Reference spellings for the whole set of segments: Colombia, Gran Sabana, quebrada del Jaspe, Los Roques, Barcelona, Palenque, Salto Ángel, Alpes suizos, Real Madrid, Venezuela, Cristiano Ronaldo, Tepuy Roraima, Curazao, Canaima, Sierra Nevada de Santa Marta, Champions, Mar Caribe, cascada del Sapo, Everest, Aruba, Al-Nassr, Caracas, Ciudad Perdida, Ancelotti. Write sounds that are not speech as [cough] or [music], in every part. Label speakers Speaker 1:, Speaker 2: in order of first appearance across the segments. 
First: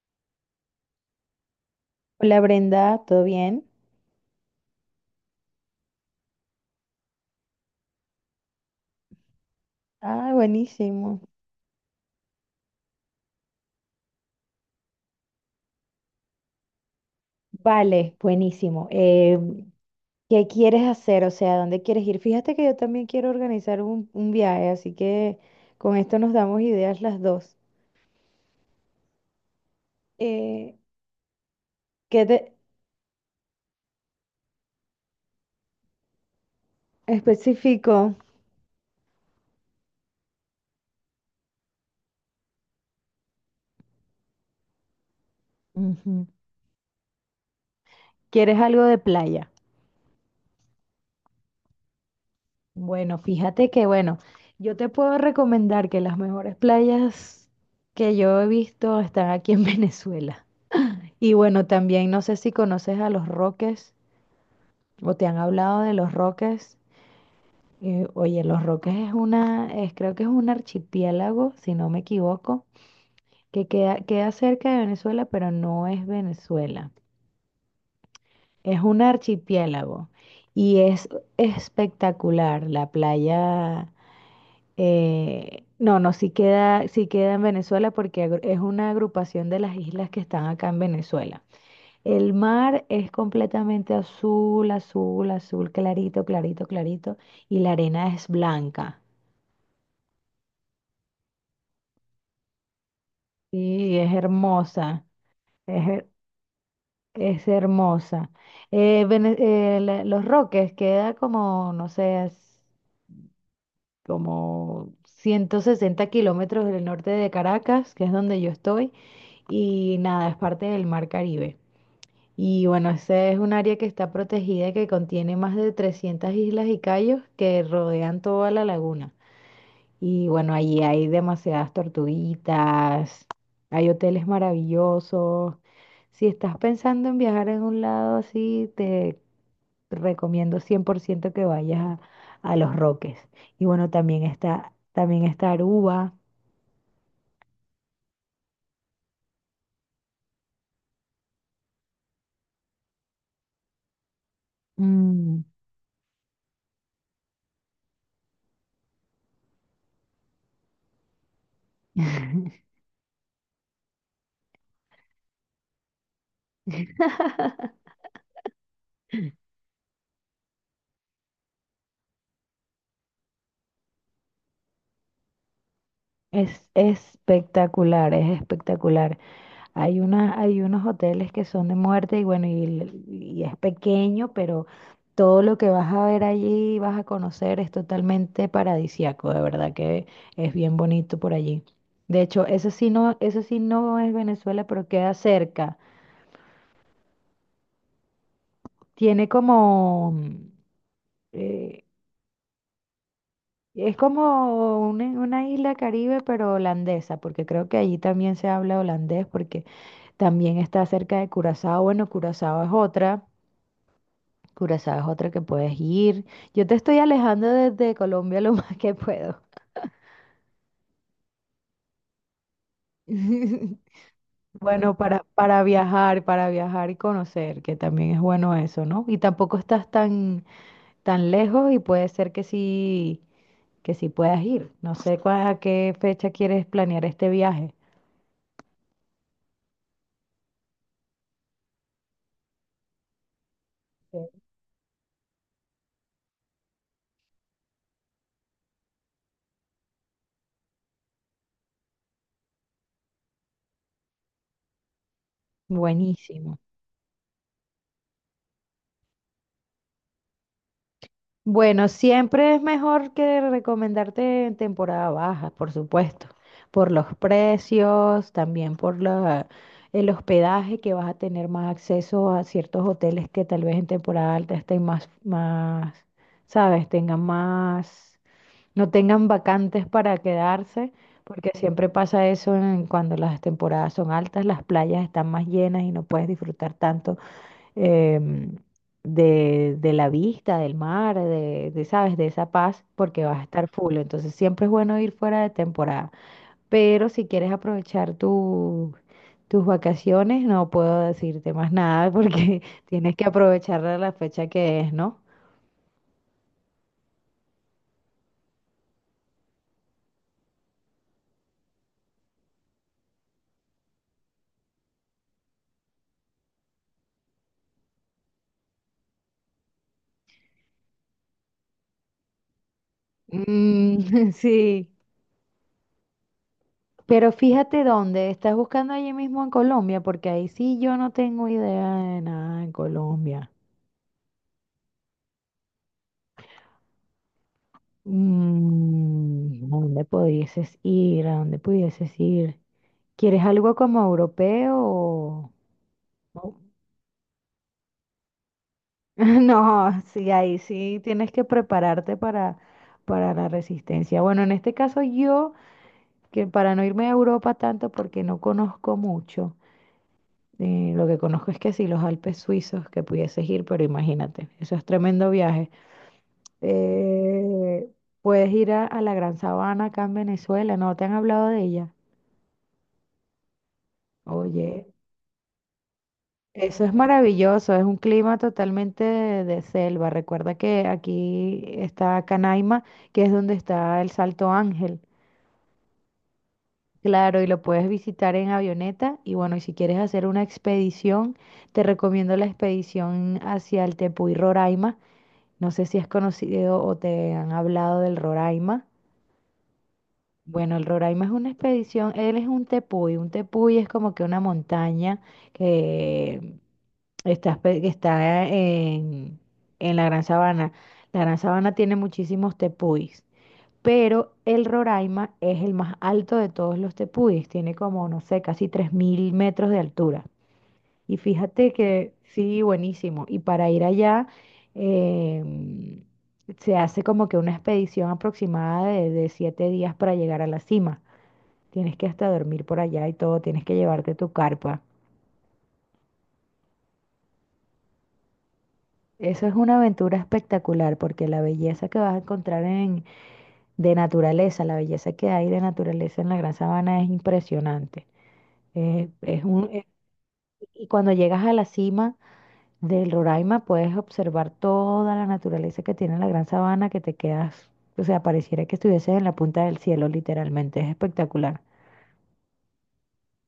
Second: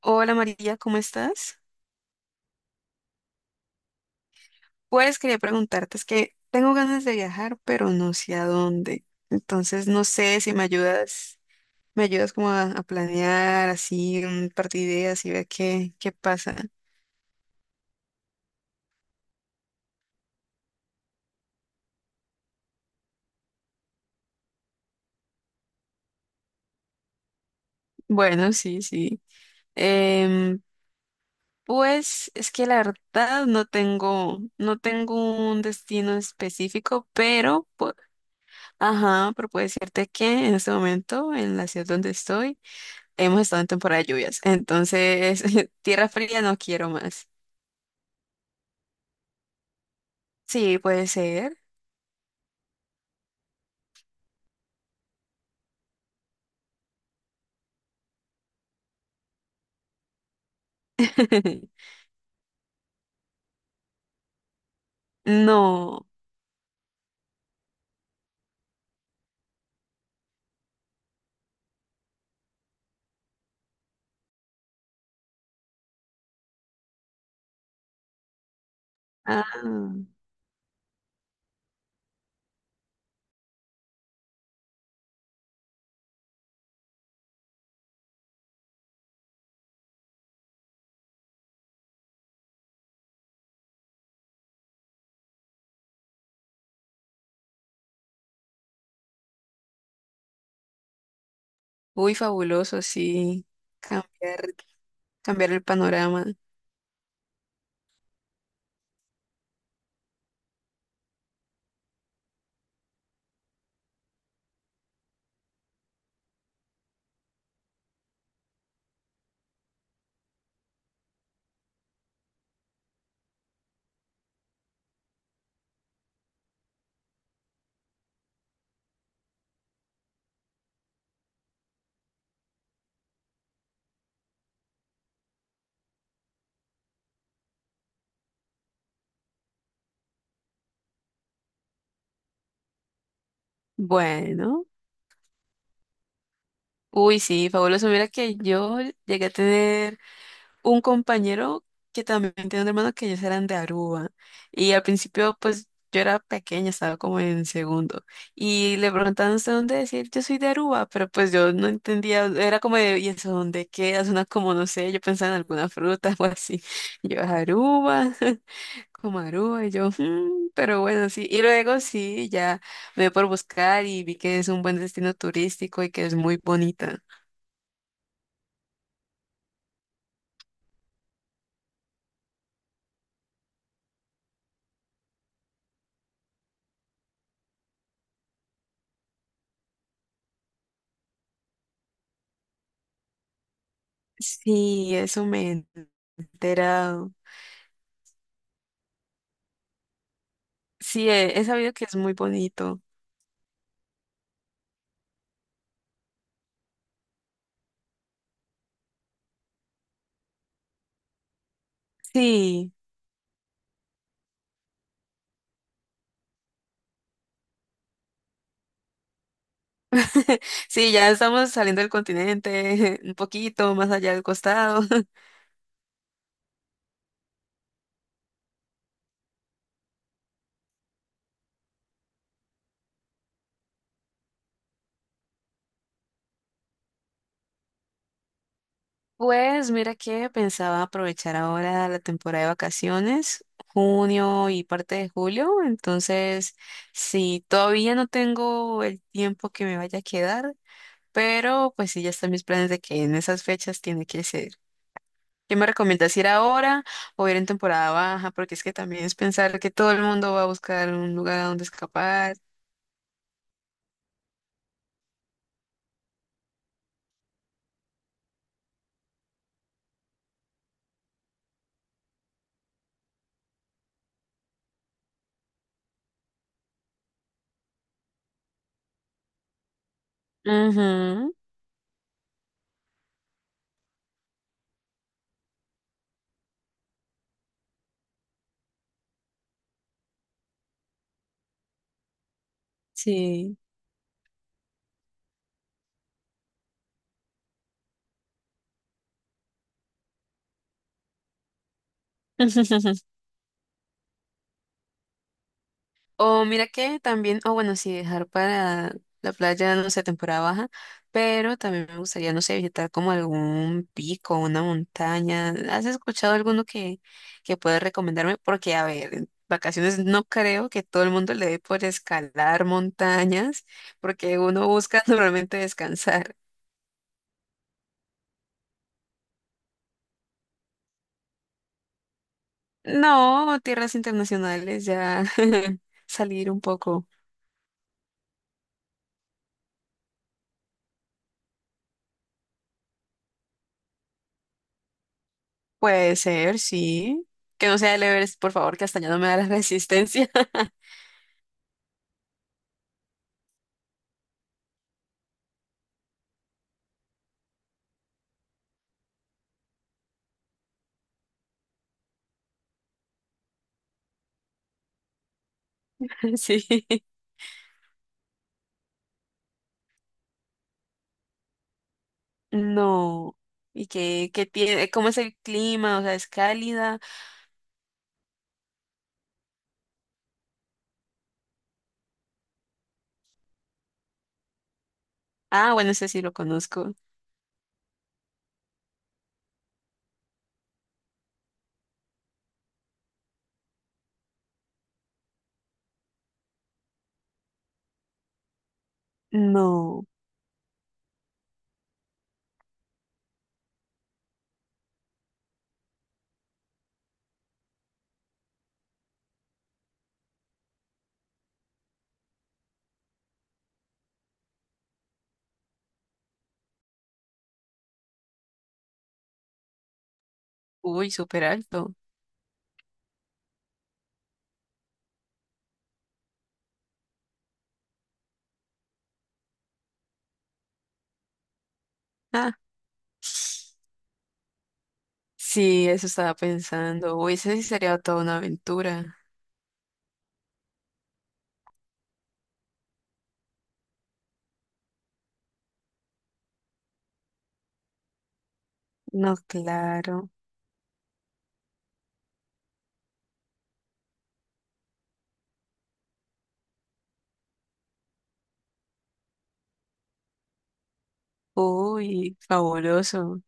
Speaker 1: Hola María, ¿cómo estás?
Speaker 2: Hola Brenda, ¿todo bien?
Speaker 1: Pues quería preguntarte, es que tengo ganas de viajar, pero no sé a dónde. Entonces no
Speaker 2: Ah,
Speaker 1: sé si me
Speaker 2: buenísimo.
Speaker 1: ayudas, me ayudas como a planear así un par de ideas y ver qué pasa.
Speaker 2: Vale, buenísimo. ¿Qué quieres hacer? O sea, ¿dónde quieres ir? Fíjate que yo también quiero organizar un viaje, así que con esto nos damos ideas las dos.
Speaker 1: Bueno, sí, sí. Em,
Speaker 2: Eh, ¿Qué
Speaker 1: pues es
Speaker 2: te
Speaker 1: que la verdad no tengo un destino específico,
Speaker 2: especifico?
Speaker 1: ajá, pero puedo decirte que en este momento, en la ciudad donde estoy, hemos estado en temporada de lluvias, entonces [laughs] tierra
Speaker 2: Ujú.
Speaker 1: fría no quiero más.
Speaker 2: ¿Quieres algo de playa?
Speaker 1: Sí, puede ser.
Speaker 2: Bueno, fíjate que, bueno, yo te puedo recomendar que las mejores playas que yo he visto están aquí en [laughs] Venezuela. Y bueno,
Speaker 1: [laughs]
Speaker 2: también no sé si conoces a Los Roques, o te han hablado de
Speaker 1: No.
Speaker 2: los Roques. Oye, los Roques es una, es, creo que es un archipiélago, si no me equivoco, que queda cerca de Venezuela, pero no es Venezuela. Es un
Speaker 1: Ah,
Speaker 2: archipiélago y es espectacular la playa. No, no, sí queda en Venezuela porque es una agrupación de las islas que están acá en Venezuela. El mar es completamente azul, azul, azul, clarito, clarito, clarito. Y la arena es blanca.
Speaker 1: uy, fabuloso, sí.
Speaker 2: Sí, es
Speaker 1: Cambiar,
Speaker 2: hermosa.
Speaker 1: cambiar el
Speaker 2: Es, her-
Speaker 1: panorama.
Speaker 2: es hermosa. Los Roques queda como, no sé, es como 160 kilómetros del norte de Caracas, que es donde yo estoy. Y nada, es parte del Mar Caribe. Y bueno, ese es un área que está protegida, que contiene más de 300 islas y cayos que rodean toda la laguna. Y bueno, allí hay demasiadas tortuguitas, hay hoteles maravillosos. Si estás pensando en viajar en un lado así, te recomiendo 100% que vayas a Los Roques. Y bueno, también
Speaker 1: Bueno.
Speaker 2: está, también está Aruba.
Speaker 1: Uy, sí, fabuloso. Mira que yo llegué a tener un compañero que también tenía un hermano que ellos eran de Aruba. Y al principio,
Speaker 2: Mm.
Speaker 1: pues yo era pequeña, estaba como en segundo. Y le preguntaban, ¿usted dónde decir? Yo soy de Aruba, pero pues yo no entendía, era como de, ¿y eso dónde queda? Una como, no sé, yo pensaba en alguna fruta [laughs] o así. Y yo,
Speaker 2: [laughs]
Speaker 1: Aruba, [laughs] como Aruba, y yo, "Mm", pero bueno, sí. Y luego sí, ya me dio por buscar y vi que es un buen destino turístico y que es muy
Speaker 2: Es
Speaker 1: bonita.
Speaker 2: espectacular, es espectacular. Hay una, hay unos hoteles que son de muerte y bueno, y es pequeño, pero todo lo que vas a ver allí, vas a conocer, es totalmente paradisíaco, de verdad que es bien bonito por allí. De hecho, eso sí no es Venezuela, pero
Speaker 1: Sí,
Speaker 2: queda
Speaker 1: eso me he
Speaker 2: cerca.
Speaker 1: enterado.
Speaker 2: Tiene como,
Speaker 1: Sí, he sabido
Speaker 2: eh,
Speaker 1: que es muy bonito.
Speaker 2: es como una isla Caribe, pero holandesa, porque creo que allí también se habla holandés, porque también está cerca de Curazao. Bueno, Curazao es
Speaker 1: Sí,
Speaker 2: otra. Curazao es otra que puedes ir. Yo te estoy alejando desde Colombia lo [laughs] más que puedo.
Speaker 1: [laughs] sí, ya estamos saliendo del continente, [laughs] un poquito
Speaker 2: [laughs]
Speaker 1: más allá del costado.
Speaker 2: Bueno,
Speaker 1: [laughs]
Speaker 2: para viajar y conocer, que también es bueno eso, ¿no? Y tampoco estás tan lejos y puede ser que sí, puedas ir. No sé a qué fecha quieres planear este viaje.
Speaker 1: Pues mira que pensaba aprovechar ahora la temporada de vacaciones,
Speaker 2: Sí.
Speaker 1: junio y parte de julio, entonces sí, todavía no tengo el tiempo que me vaya a quedar, pero pues sí, ya están mis planes de que en esas fechas tiene que ser. ¿Qué me recomiendas ir
Speaker 2: Buenísimo.
Speaker 1: ahora o ir en temporada baja? Porque es que también es pensar que todo el mundo va a buscar un lugar a donde
Speaker 2: Bueno,
Speaker 1: escapar.
Speaker 2: siempre es mejor que recomendarte en temporada baja, por supuesto, por los precios, también por el hospedaje, que vas a tener más acceso a ciertos hoteles que tal vez en temporada alta estén más, sabes, tengan más, no tengan vacantes para quedarse,
Speaker 1: Ujú,
Speaker 2: porque siempre pasa eso cuando las temporadas son altas, las playas están más llenas y no puedes disfrutar tanto em, de la vista, del mar, de, ¿sabes? De esa paz, porque vas a
Speaker 1: sí.
Speaker 2: estar full. Entonces siempre es bueno ir fuera de temporada. Pero si quieres aprovechar tus vacaciones, no puedo decirte más nada porque [laughs]
Speaker 1: [laughs]
Speaker 2: tienes que aprovechar la fecha que es, ¿no?
Speaker 1: O mira que también, o bueno, sí, dejar para la playa, no sé, temporada baja, pero también me gustaría, no sé, visitar como algún pico, una montaña. ¿Has escuchado alguno que puedes recomendarme? Porque, a ver, en vacaciones no creo que todo el mundo le dé por escalar montañas,
Speaker 2: Mm, [laughs]
Speaker 1: porque uno
Speaker 2: sí.
Speaker 1: busca [laughs] normalmente descansar.
Speaker 2: Pero fíjate dónde, estás buscando allí mismo en Colombia, porque ahí sí yo no tengo idea de nada en Colombia.
Speaker 1: No, tierras internacionales, ya [laughs] salir un poco.
Speaker 2: ¿A dónde pudieses ir? ¿A dónde pudieses ir? ¿Quieres algo como europeo
Speaker 1: Puede
Speaker 2: o-
Speaker 1: ser, sí. Que no sea el Everest, por favor, que hasta ya
Speaker 2: [laughs]
Speaker 1: no me da la [laughs]
Speaker 2: No, sí,
Speaker 1: resistencia.
Speaker 2: ahí sí tienes que prepararte para la resistencia. Bueno, en este caso yo, que para no irme a Europa tanto porque no conozco mucho, lo que conozco es que sí, los Alpes suizos, que pudieses ir, pero imagínate, eso es tremendo viaje.
Speaker 1: [laughs] Sí.
Speaker 2: Eh, puedes ir a la Gran Sabana acá en Venezuela, ¿no te han hablado de ella?
Speaker 1: No. ¿Y qué tiene?
Speaker 2: Oye.
Speaker 1: ¿Cómo es el clima? O sea, ¿es
Speaker 2: Eso es
Speaker 1: cálida?
Speaker 2: maravilloso, es un clima totalmente de selva. Recuerda que aquí está Canaima, que es donde está el Salto Ángel.
Speaker 1: Ah, bueno, ese sí lo conozco.
Speaker 2: Claro, y lo puedes visitar en avioneta. Y bueno, y si quieres hacer una expedición, te recomiendo la expedición hacia el Tepuy Roraima. No sé si has conocido o te han hablado del Roraima.
Speaker 1: No.
Speaker 2: Bueno, el Roraima es una expedición, él es un tepuy. Un tepuy es como que una montaña que está en, la Gran Sabana. La Gran Sabana tiene muchísimos tepuis, pero el Roraima es el más alto de todos los tepuis. Tiene como, no sé, casi 3000 metros de altura.
Speaker 1: Uy,
Speaker 2: Y
Speaker 1: súper
Speaker 2: fíjate
Speaker 1: alto.
Speaker 2: que sí, buenísimo. Y para ir allá, em, se hace como que una expedición aproximada de 7 días para llegar a la cima. Tienes que hasta
Speaker 1: Ah.
Speaker 2: dormir por allá y todo. Tienes que llevarte tu carpa.
Speaker 1: Sí, eso estaba pensando. Uy, ese sí sería toda una aventura.
Speaker 2: Eso es una aventura espectacular porque la belleza que vas a encontrar en, de naturaleza, la belleza que hay de naturaleza en la Gran Sabana es impresionante. Eh,
Speaker 1: No,
Speaker 2: es un, eh,
Speaker 1: claro.
Speaker 2: y cuando llegas a la cima del Roraima puedes observar toda la naturaleza que tiene la Gran Sabana que te quedas, o sea, pareciera que estuvieses en la punta del cielo literalmente. Es espectacular.
Speaker 1: Uy, fabuloso.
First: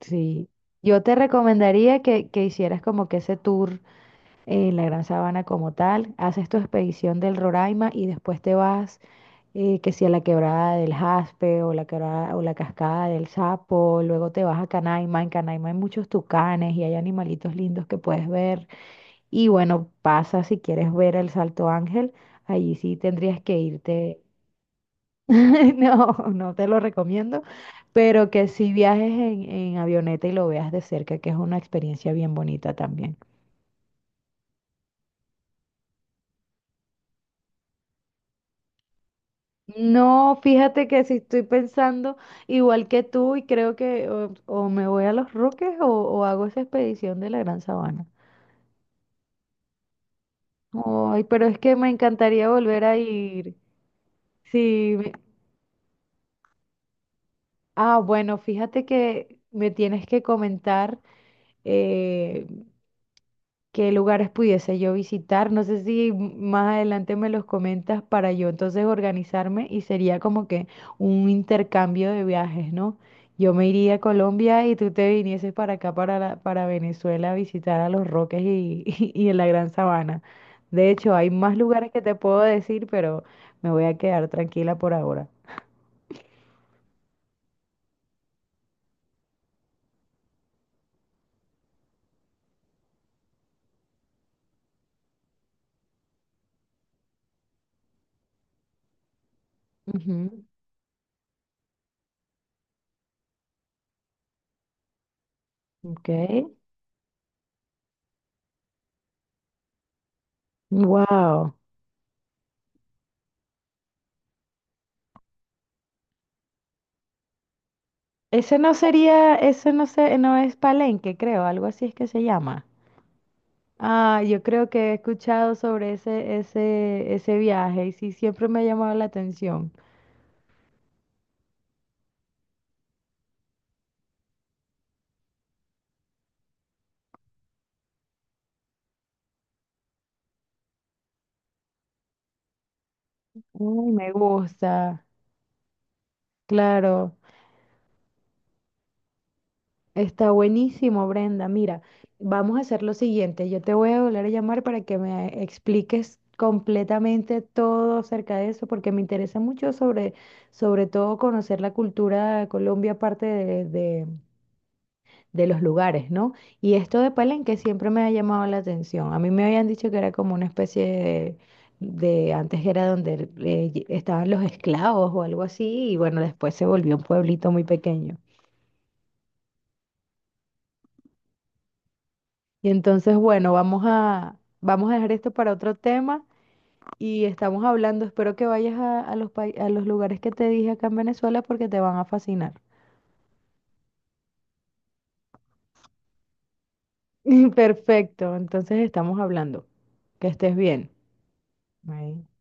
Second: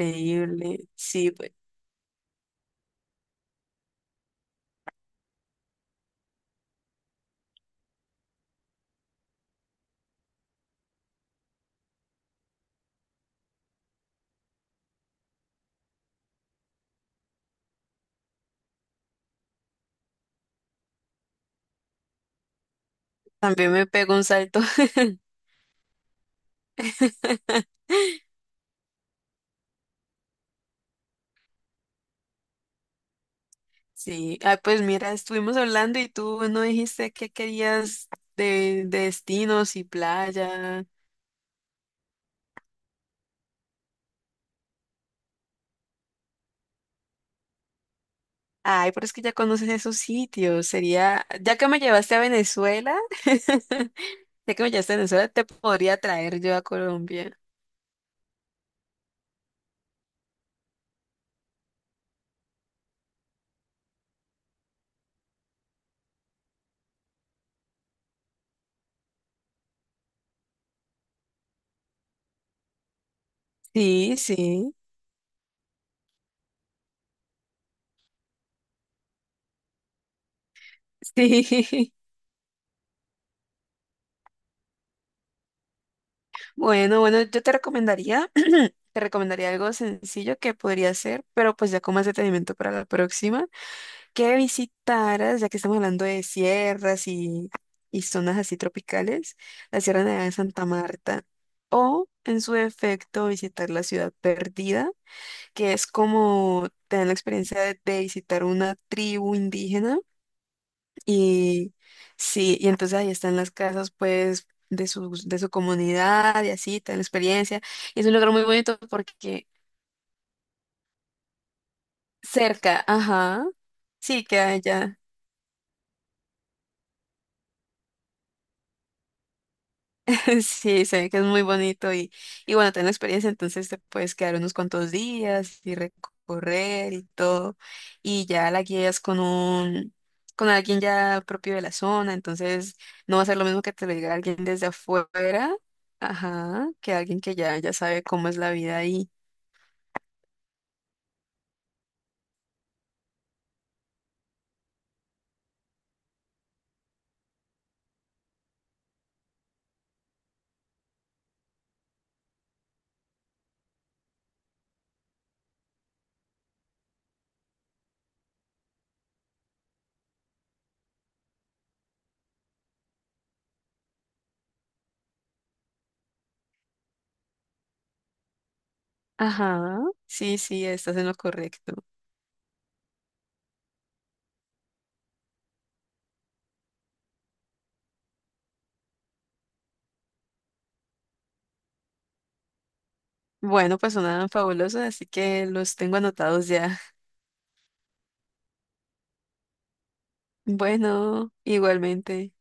Speaker 2: Sí. Yo te
Speaker 1: Sí, pues.
Speaker 2: recomendaría que hicieras como que ese tour, la Gran Sabana como tal, haces tu expedición del Roraima y después te vas, que si a la quebrada del Jaspe o la quebrada o la cascada del Sapo, luego te vas a Canaima. En Canaima hay muchos tucanes y hay animalitos lindos que puedes ver. Y bueno, pasa si quieres ver el Salto Ángel, allí sí tendrías que
Speaker 1: También me pego
Speaker 2: irte.
Speaker 1: un salto. [laughs]
Speaker 2: [laughs] No, no te lo recomiendo, pero que si viajes en avioneta y lo veas de cerca, que es una experiencia bien bonita también.
Speaker 1: Sí, ah, pues mira, estuvimos hablando y tú no dijiste qué querías de destinos y
Speaker 2: No,
Speaker 1: playa.
Speaker 2: fíjate que si estoy pensando igual que tú, y creo que o me voy a Los Roques o hago esa expedición de la Gran Sabana.
Speaker 1: Ay, pero es que ya conoces esos sitios.
Speaker 2: Ay,
Speaker 1: Sería,
Speaker 2: pero
Speaker 1: ya
Speaker 2: es
Speaker 1: que
Speaker 2: que
Speaker 1: me
Speaker 2: me
Speaker 1: llevaste a
Speaker 2: encantaría volver a
Speaker 1: Venezuela,
Speaker 2: ir.
Speaker 1: [laughs] ya que me llevaste
Speaker 2: Sí,
Speaker 1: a Venezuela, te podría traer yo a Colombia.
Speaker 2: ah, bueno, fíjate que me tienes que comentar eh, qué lugares pudiese yo visitar. No sé si más adelante me los comentas para yo entonces organizarme, y sería como que un intercambio de viajes, ¿no? Yo me iría a
Speaker 1: Sí,
Speaker 2: Colombia y
Speaker 1: sí,
Speaker 2: tú te vinieses para acá, para Venezuela, a visitar a Los Roques y, [laughs] y en la Gran Sabana. De hecho, hay más lugares
Speaker 1: sí. [laughs]
Speaker 2: que te puedo decir, pero me voy a quedar tranquila por ahora.
Speaker 1: Bueno, bueno, yo te recomendaría, [clears throat] te recomendaría algo sencillo que podría hacer, pero pues ya con más detenimiento para la próxima, que visitaras, ya que estamos hablando de sierras y zonas así tropicales, la Sierra Nevada de
Speaker 2: Ujú.
Speaker 1: Santa Marta, o en su defecto visitar la Ciudad Perdida, que es
Speaker 2: Ok.
Speaker 1: como te dan la experiencia de visitar una tribu indígena
Speaker 2: Wow.
Speaker 1: y sí, y entonces ahí están las casas pues de su comunidad y así, te dan la experiencia. Y es un lugar muy
Speaker 2: Ese no
Speaker 1: bonito
Speaker 2: sería,
Speaker 1: porque
Speaker 2: ese no sé, no es Palenque, creo, algo así es que se llama.
Speaker 1: cerca, ajá,
Speaker 2: Ah,
Speaker 1: sí,
Speaker 2: yo
Speaker 1: queda
Speaker 2: creo que he
Speaker 1: allá.
Speaker 2: escuchado sobre ese viaje y sí, siempre me ha llamado la atención.
Speaker 1: [laughs] Sí, se ve que es muy bonito y bueno, tengo experiencia, entonces te puedes quedar unos cuantos días y recorrer y todo, y ya la guías con alguien ya propio de la zona, entonces no va a ser lo mismo que te
Speaker 2: Uy,
Speaker 1: lo
Speaker 2: me
Speaker 1: diga alguien desde
Speaker 2: gusta,
Speaker 1: afuera, ajá, que
Speaker 2: claro.
Speaker 1: alguien que ya sabe cómo es la vida ahí.
Speaker 2: Está buenísimo, Brenda. Mira, vamos a hacer lo siguiente. Yo te voy a volver a llamar para que me expliques completamente todo acerca de eso, porque me interesa mucho sobre todo conocer la cultura de Colombia, aparte de los lugares, ¿no? Y esto de Palenque siempre me ha llamado la atención. A mí me habían dicho que era como una especie de antes era donde estaban los esclavos o algo así, y bueno, después se volvió un pueblito muy pequeño.
Speaker 1: Ajá, sí, sí, estás en lo correcto.
Speaker 2: Y entonces, bueno, vamos a dejar esto para otro tema, y estamos hablando, espero que vayas a los lugares que te dije acá en Venezuela porque te van a fascinar.
Speaker 1: Bueno, pues sonaban fabulosos, así que los tengo anotados ya.
Speaker 2: [laughs] Perfecto, entonces estamos hablando. Que
Speaker 1: [laughs]
Speaker 2: estés bien.
Speaker 1: Bueno,
Speaker 2: Bye.
Speaker 1: igualmente.